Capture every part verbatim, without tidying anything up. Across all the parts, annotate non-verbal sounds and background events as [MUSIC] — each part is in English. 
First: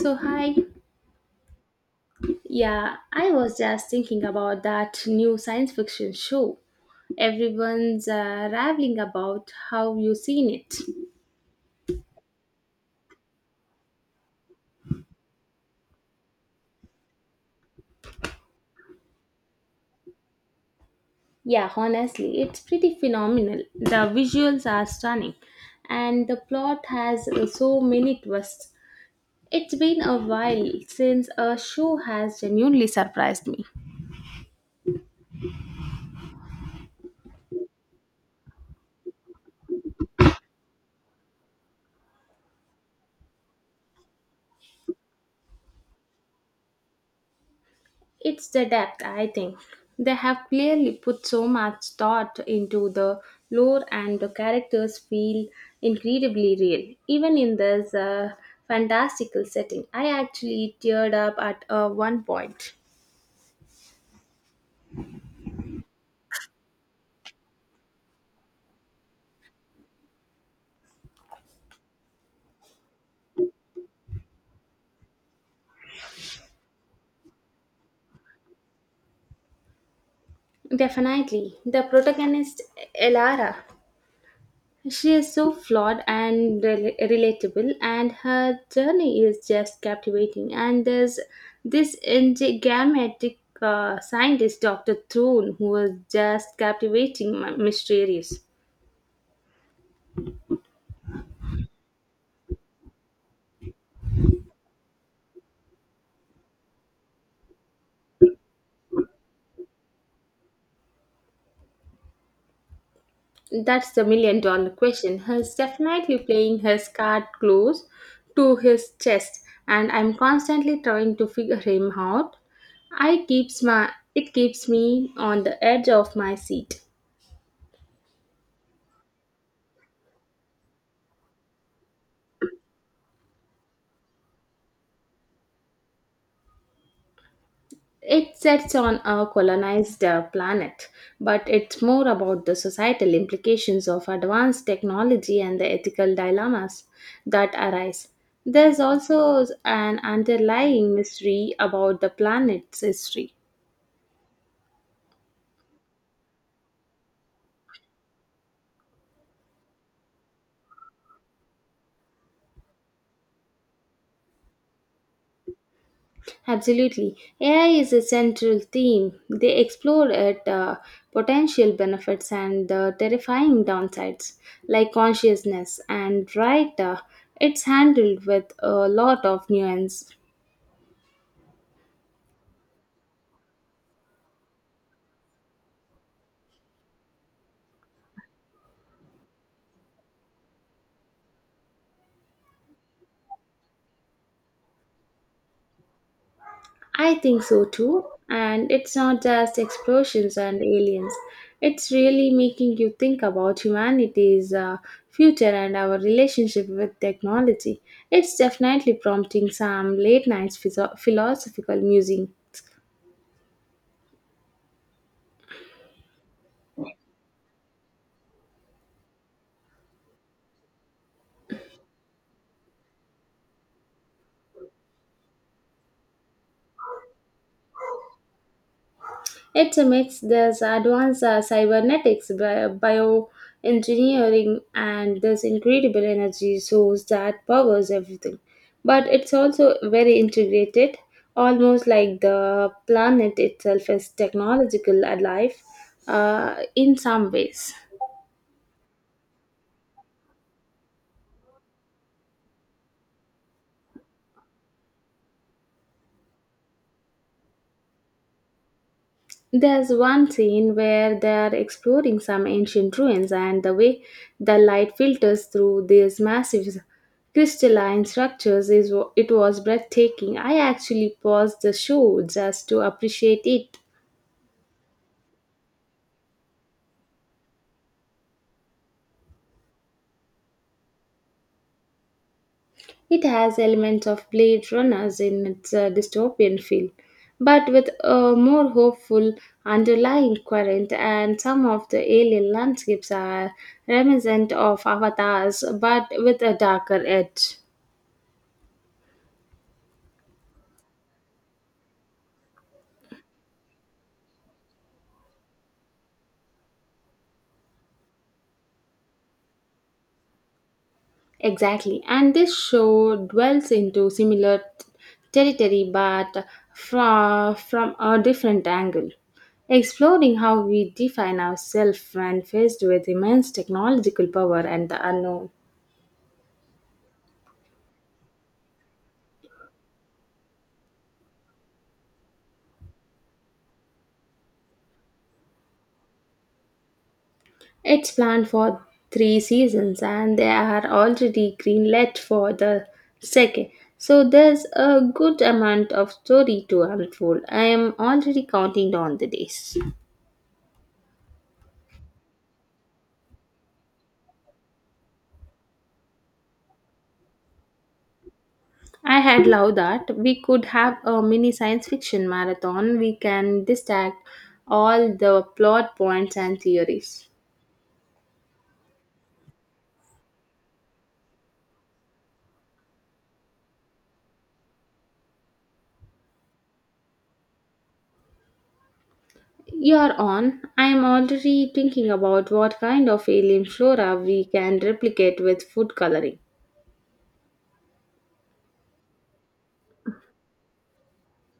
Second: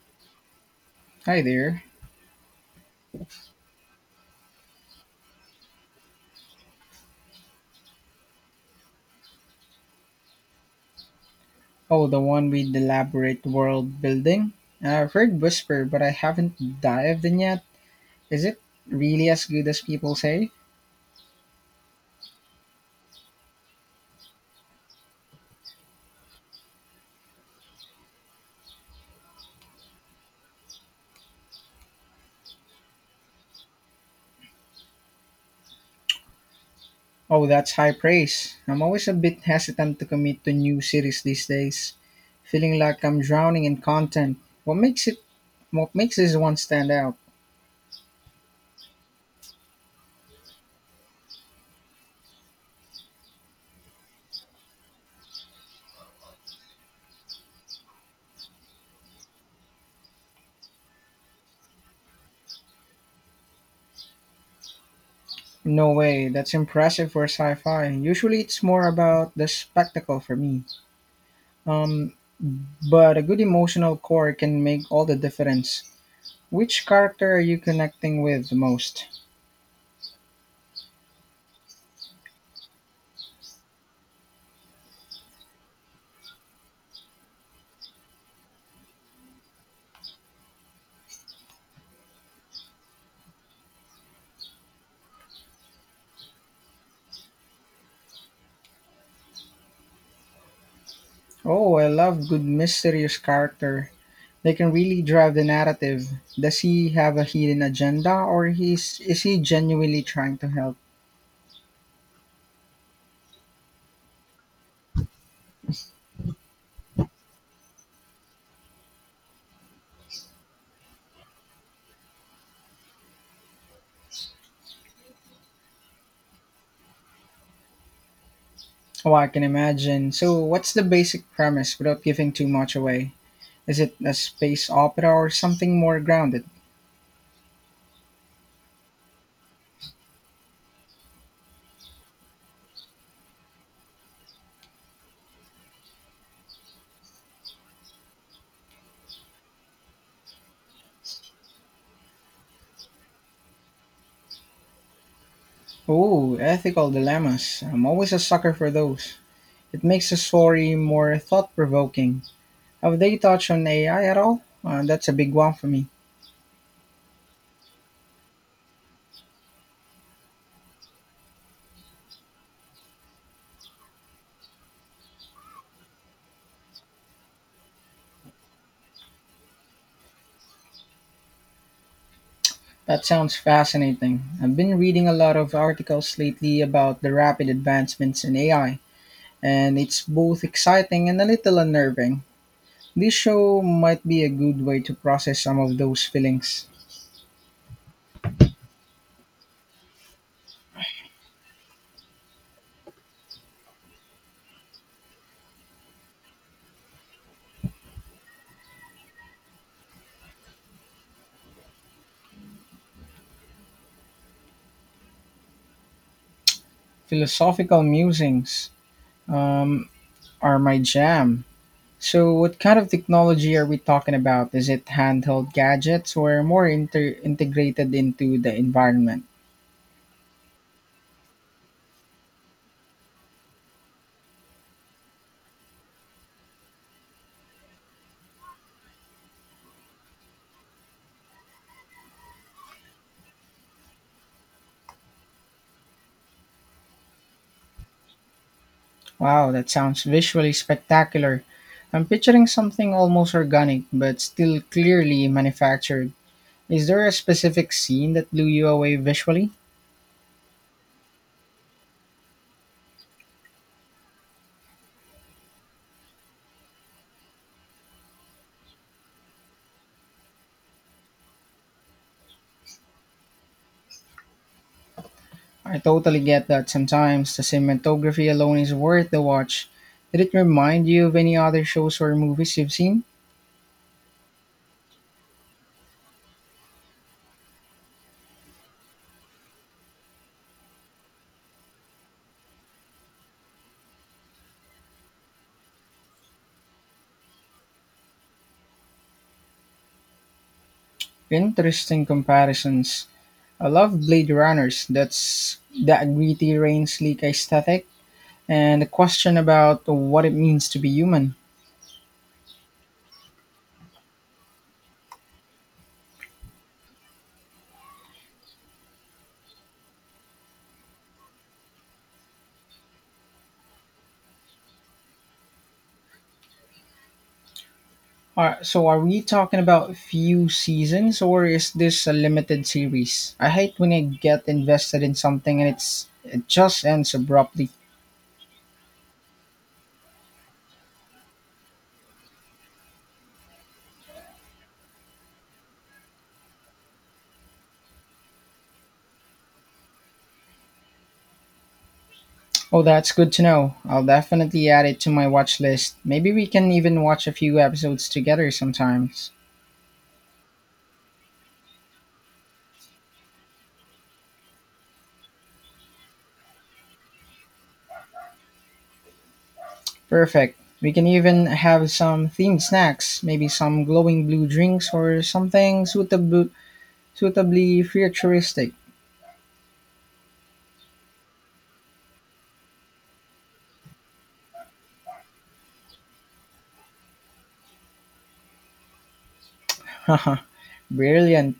So, hi. Hi there. Yeah, I was just thinking about that new science fiction show. Everyone's uh, raveling about how you've seen it. Oh, the one with the elaborate world building? Uh, I've heard whisper, but I haven't dived in yet. Is it really as good as people say? Yeah, honestly, it's pretty phenomenal. The visuals are stunning, and the plot has so many twists. It's been a while since a show has genuinely surprised me. Oh, that's high praise. I'm always a bit hesitant to commit to new series these days, feeling like I'm drowning in content. What makes it what makes this one stand out? It's the depth, I think. They have clearly put so much thought into the lore, and the characters feel incredibly real. Even in this uh, fantastical setting, I actually teared up at uh, one point. No way, that's impressive for sci-fi. Usually it's more about the spectacle for me. Um but a good emotional core can make all the difference. Which character are you connecting with the most? Definitely. The protagonist, Elara, She is so flawed and rel- relatable, and her journey is just captivating. And there's this enigmatic uh, scientist, doctor Throne, who is just captivating, m- mysterious. Oh, I love good mysterious character. They can really drive the narrative. Does he have a hidden agenda or he's is he genuinely trying to help? That's the million dollar question. He's definitely playing his card close to his chest, and I'm constantly trying to figure him out. I keeps my it keeps me on the edge of my seat. Oh, I can imagine. So, what's the basic premise without giving too much away? Is it a space opera or something more grounded? It sets on a colonized uh, planet, but it's more about the societal implications of advanced technology and the ethical dilemmas that arise. There's also an underlying mystery about the planet's history. Oh, ethical dilemmas. I'm always a sucker for those. It makes the story more thought provoking. Have they touched on A I at all? Uh, that's a big one for me. Absolutely. A I is a central theme. They explore it, uh, potential benefits and the terrifying downsides, like consciousness, and right, uh, it's handled with a lot of nuance. That sounds fascinating. I've been reading a lot of articles lately about the rapid advancements in A I, and it's both exciting and a little unnerving. This show might be a good way to process some of those feelings. I think so too. And it's not just explosions and aliens. It's really making you think about humanity's uh, future and our relationship with technology. It's definitely prompting some late night philosophical musing. Philosophical musings um, are my jam. So, what kind of technology are we talking about? Is it handheld gadgets or more inter- integrated into the environment? It's a mix. There's advanced uh, cybernetics, bi- bioengineering, and this incredible energy source that powers everything. But it's also very integrated, almost like the planet itself is technological alive uh, in some ways. Wow, that sounds visually spectacular. I'm picturing something almost organic but still clearly manufactured. Is there a specific scene that blew you away visually? There's one scene where they're exploring some ancient ruins, and the way the light filters through these massive crystalline structures is it was breathtaking. I actually paused the show just to appreciate it. I totally get that sometimes the cinematography alone is worth the watch. Did it remind you of any other shows or movies you've seen? It has elements of Blade Runners in its uh, dystopian feel, but with a more hopeful underlying current. And some of the alien landscapes are reminiscent of avatars, but with a darker edge. Interesting comparisons. I love Blade Runners. That's that gritty, rain slick aesthetic, and the question about what it means to be human. Exactly, and this show dwells into similar t- territory but fra- from a different angle, exploring how we define ourselves when faced with immense technological power and the unknown. Are, so are we talking about few seasons or is this a limited series? I hate when I get invested in something and it's it just ends abruptly. It's planned for three seasons, and they are already greenlit for the second. So there's a good amount of story to unfold. I am already counting down the days. Oh, that's good to know. I'll definitely add it to my watch list. Maybe we can even watch a few episodes together I sometimes. had loved that. We could have a mini science fiction marathon. We can dissect all the plot points and theories. Perfect. We can even have some themed snacks, maybe some glowing blue drinks or something suitably suitably futuristic. You're on. I'm already thinking about what kind of alien flora we can replicate with food coloring. [LAUGHS] Haha. Brilliant.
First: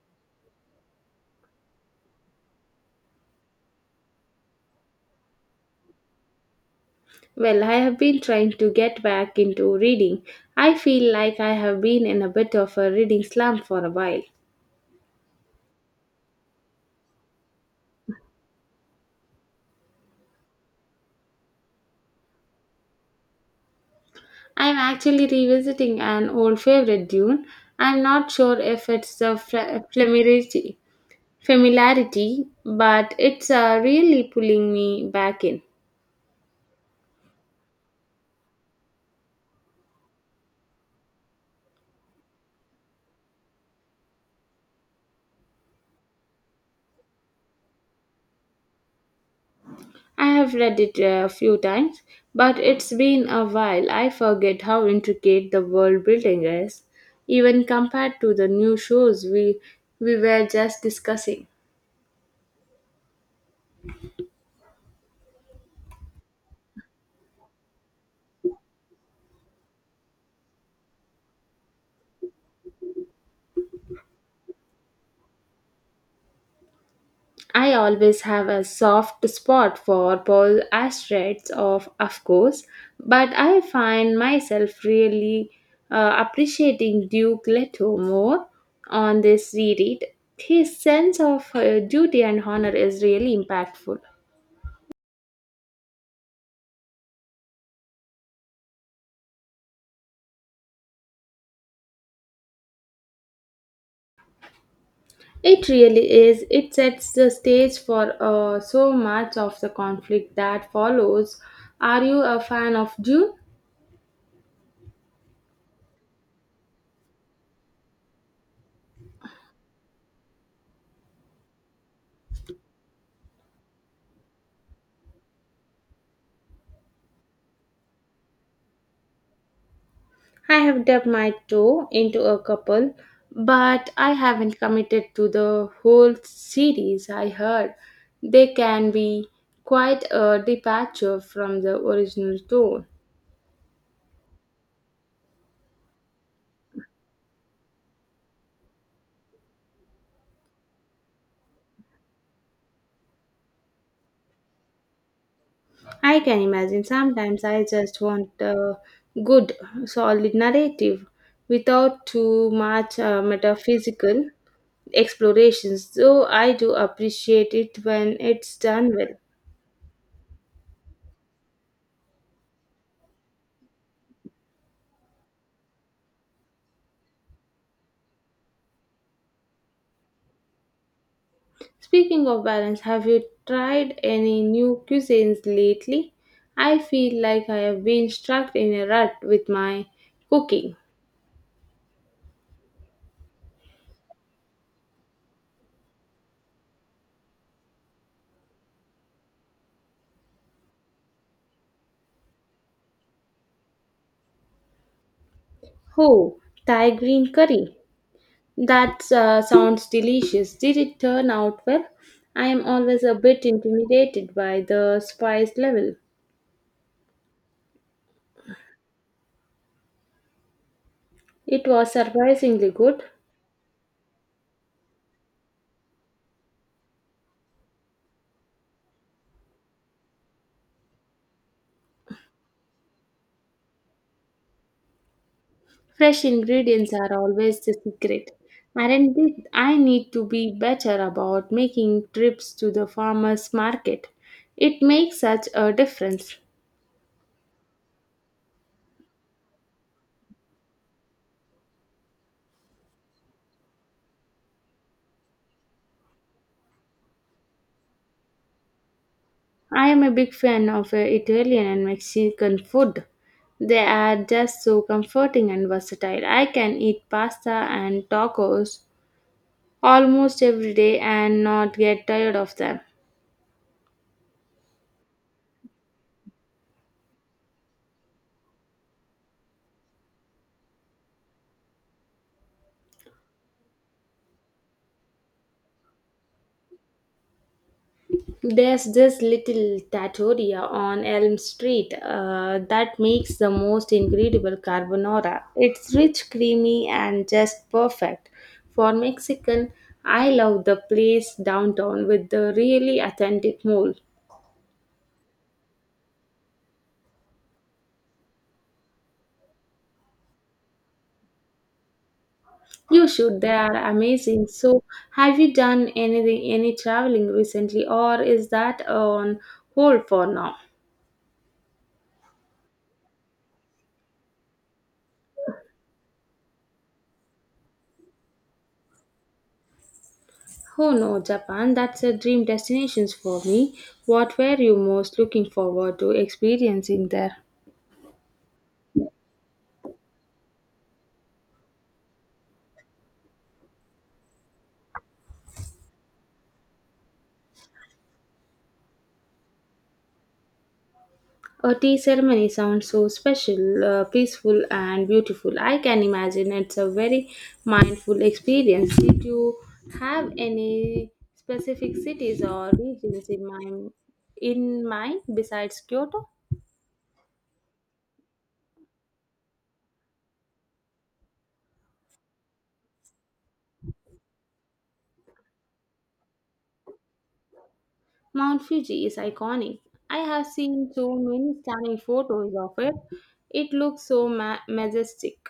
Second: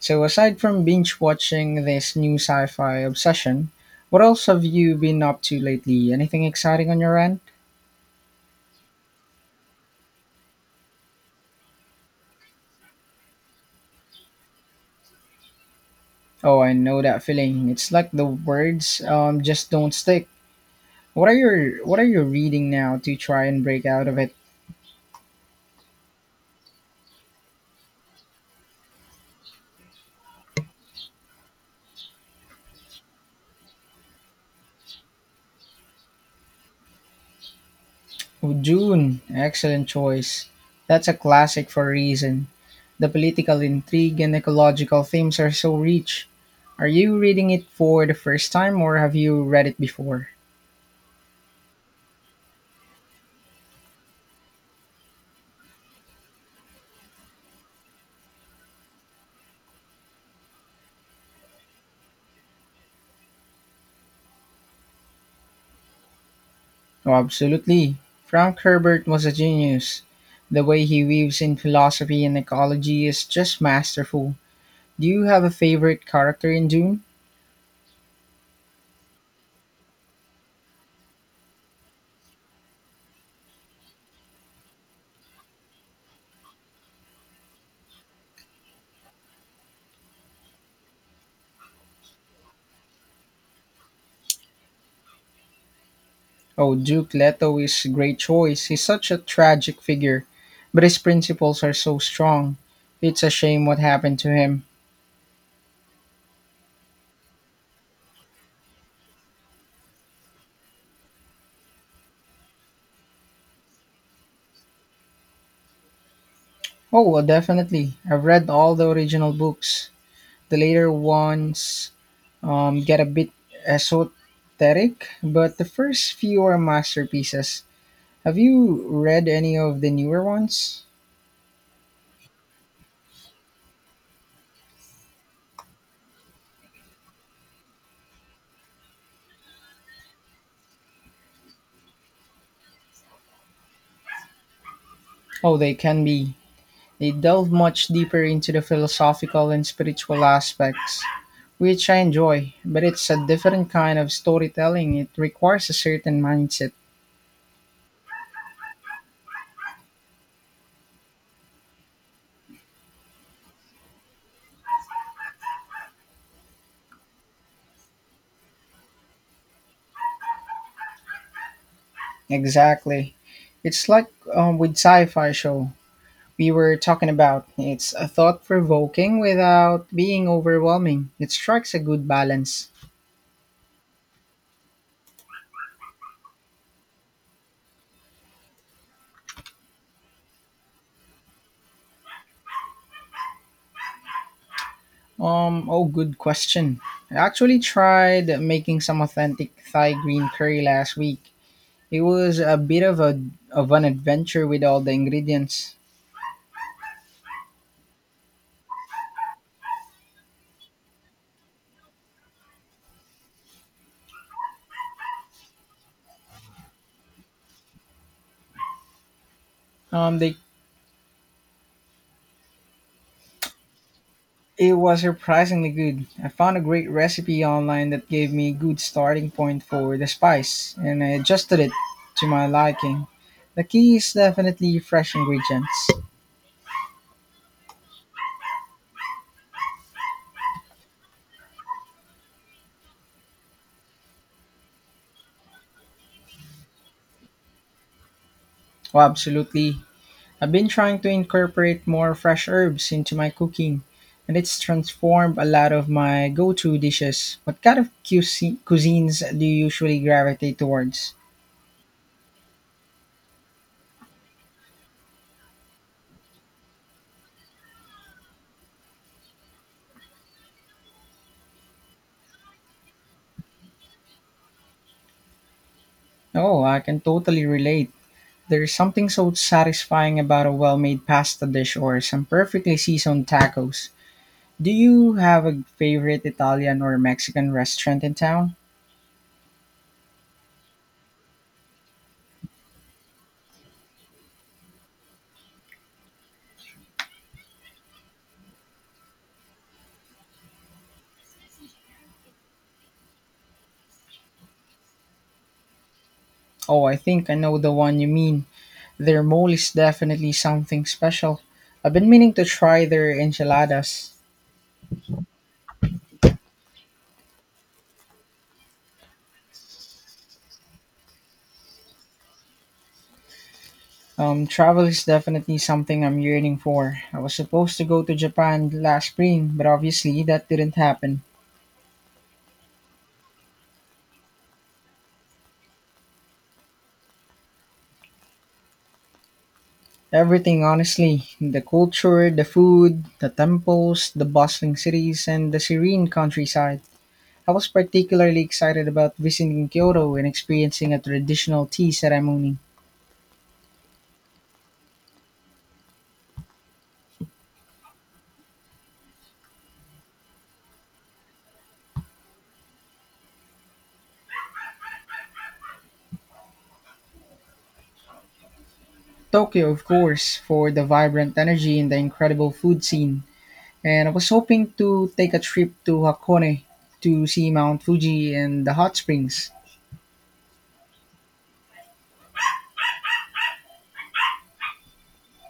So, aside from binge watching this new sci fi obsession, what else have you been up to lately? Anything exciting on your end? Well, I have been trying to get back into reading. I feel like I have been in a bit of a reading slump for a while. Oh, I know that feeling. It's like the words um, just don't stick. What are your What are you reading now to try and break out of it? I'm actually revisiting an old favorite, Dune. I'm not sure if it's the fl- familiarity familiarity, but it's uh, really pulling me back in. Oh, Dune, excellent choice. That's a classic for a reason. The political intrigue and ecological themes are so rich. Are you reading it for the first time, or have you read it before? I have read it a few times, but it's been a while. I forget how intricate the world building is, even compared to the new shows we, we were just discussing. Oh, absolutely. Frank Herbert was a genius. The way he weaves in philosophy and ecology is just masterful. Do you have a favorite character in Dune? I always have a soft spot for Paul Astrid's, of of course, but I find myself really uh, appreciating Duke Leto more on this reread. His sense of uh, duty and honor is really impactful. Oh, Duke Leto is a great choice. He's such a tragic figure, but his principles are so strong. It's a shame what happened to him. It really is. It sets the stage for uh, so much of the conflict that follows. Are you a fan of Dune? Oh, well, definitely. I've read all the original books. The later ones um, get a bit esoteric, but the first few are masterpieces. Have you read any of the newer I ones? have dipped my toe into a couple, but I haven't committed to the whole series. I heard they can be quite a departure from the original tone. Oh, they can be. They delve much deeper into the philosophical and spiritual aspects, which I enjoy, but it's a different kind of storytelling. It requires a I certain can mindset. imagine sometimes I just want a good, solid narrative without too much uh, metaphysical explorations, though I do appreciate it when it's done well. Exactly. It's like um, with sci fi show we were talking about. It's a thought provoking without being overwhelming. It strikes a good Speaking of balance. balance, have you tried any new cuisines lately? I feel like I have been stuck in a rut with my cooking. Um, oh, good question. I actually tried making some authentic Thai green curry last week. It was a bit of a of an adventure with all the ingredients. Oh, Thai green curry. That uh, sounds delicious. Did it turn out well? I am always a bit intimidated by the spice level. Um, they It was surprisingly good. It was surprisingly good. I found a great recipe online that gave me a good starting point for the spice, and I adjusted it to my liking. The key is definitely fresh ingredients. Fresh ingredients are always the secret. Aren't they- I need to be better about making trips to the farmers market. It makes such a difference. Oh, absolutely. I've been trying to incorporate more fresh herbs into my cooking, and it's transformed a lot of my go to dishes. What kind of cuisi- cuisines do you I usually am a big gravitate fan of uh, towards? Italian and Mexican food. They are just so comforting and versatile. I can eat pasta and tacos almost every day and not get tired of them. Oh, I can totally relate. There's something so satisfying about a well made pasta dish or some perfectly seasoned tacos. Do you have a favorite Italian or Mexican restaurant in town? There's this little tattoria on Elm Street uh, that makes the most incredible carbonara. It's rich, creamy, and just perfect. For Mexican, I love the place downtown with the really authentic mole. Oh, I think I know the one you mean. Their mole is definitely something special. I've been meaning to try You their should, they are enchiladas. amazing. So, have you done anything, any traveling recently, or is that on hold for now? Um, travel is definitely something I'm yearning for. I was supposed to go to Japan last spring, but obviously that didn't Oh no, happen. Japan, that's a dream destination for me. What were you most looking forward to experiencing there? Everything, honestly the culture, the food, the temples, the bustling cities, and the serene countryside. I was particularly excited about visiting Kyoto and experiencing a traditional A tea tea ceremony ceremony. sounds so special, uh, peaceful, and beautiful. I can imagine it's a very mindful experience. Did you have any specific cities or regions in mind, in mind besides Kyoto? Tokyo, of course, for the vibrant energy and the incredible food scene. And I was hoping to take a trip to Hakone to see Mount Fuji Mount and the hot Fuji is springs. iconic. I have seen so many stunning photos of it. It looks so ma- majestic.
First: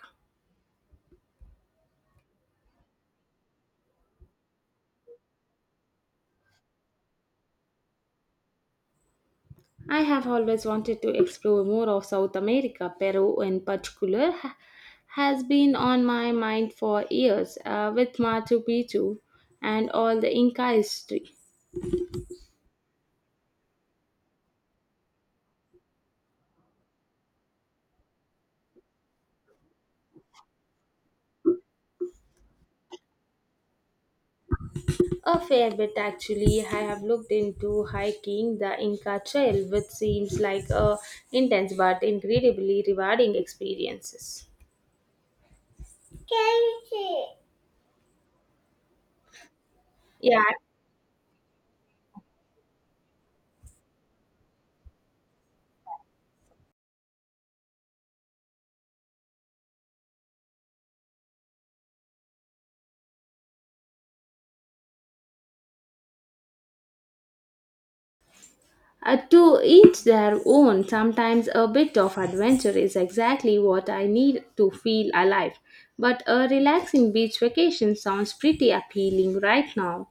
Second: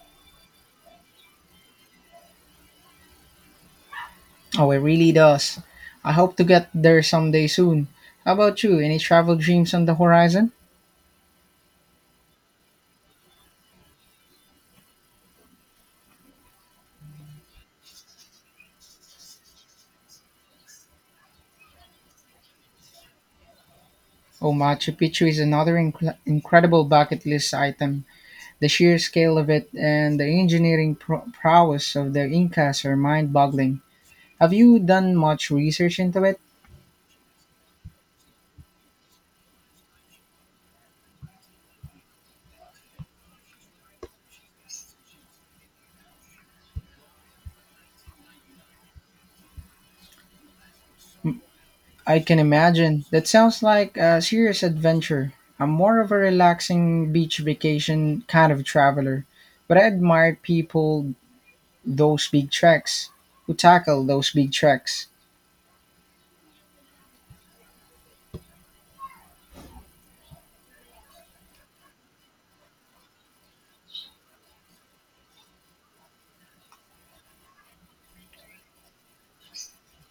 Oh, it really does. I hope to get there someday soon. How about you? Any travel dreams on the I have horizon? always wanted to explore more of South America. Peru, in particular, ha- has been on my mind for years, uh, with Machu Picchu and all the Inca history. Oh, Machu Picchu is another inc- incredible bucket list item. The sheer scale of it and the engineering pro- prowess of the Incas are mind boggling. Have you done A much fair bit, research into it? actually. I have looked into hiking the Inca Trail, which seems like a intense but incredibly rewarding experiences. Yeah. I can imagine. That sounds like a serious adventure. I'm more of a relaxing beach vacation kind of traveler, but I admire people those big treks who tackle those big treks. Uh, to each their own, sometimes a bit of adventure is exactly what I need to feel alive. But a relaxing beach vacation sounds pretty appealing right now,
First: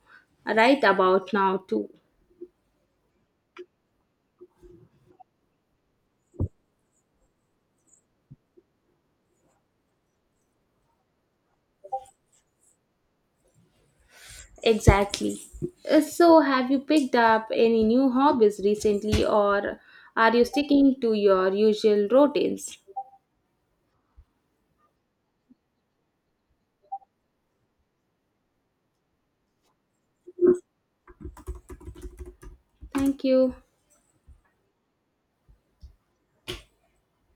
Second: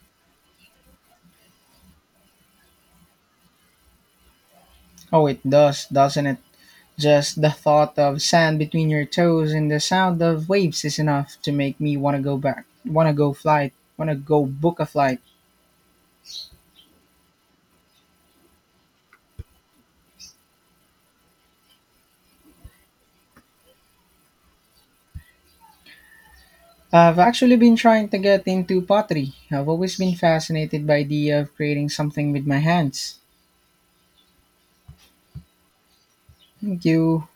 right about now, too. Oh, it does, doesn't it? Just the thought of sand between your toes and the sound of waves is enough to make me want to go back, want to go flight, want to go book a flight. Exactly. Uh, So, have you picked up any new hobbies recently, or are you sticking to your usual routines? I've actually been trying to get into pottery. I've always been fascinated by the idea of creating something with my hands. Thank you. Thank you.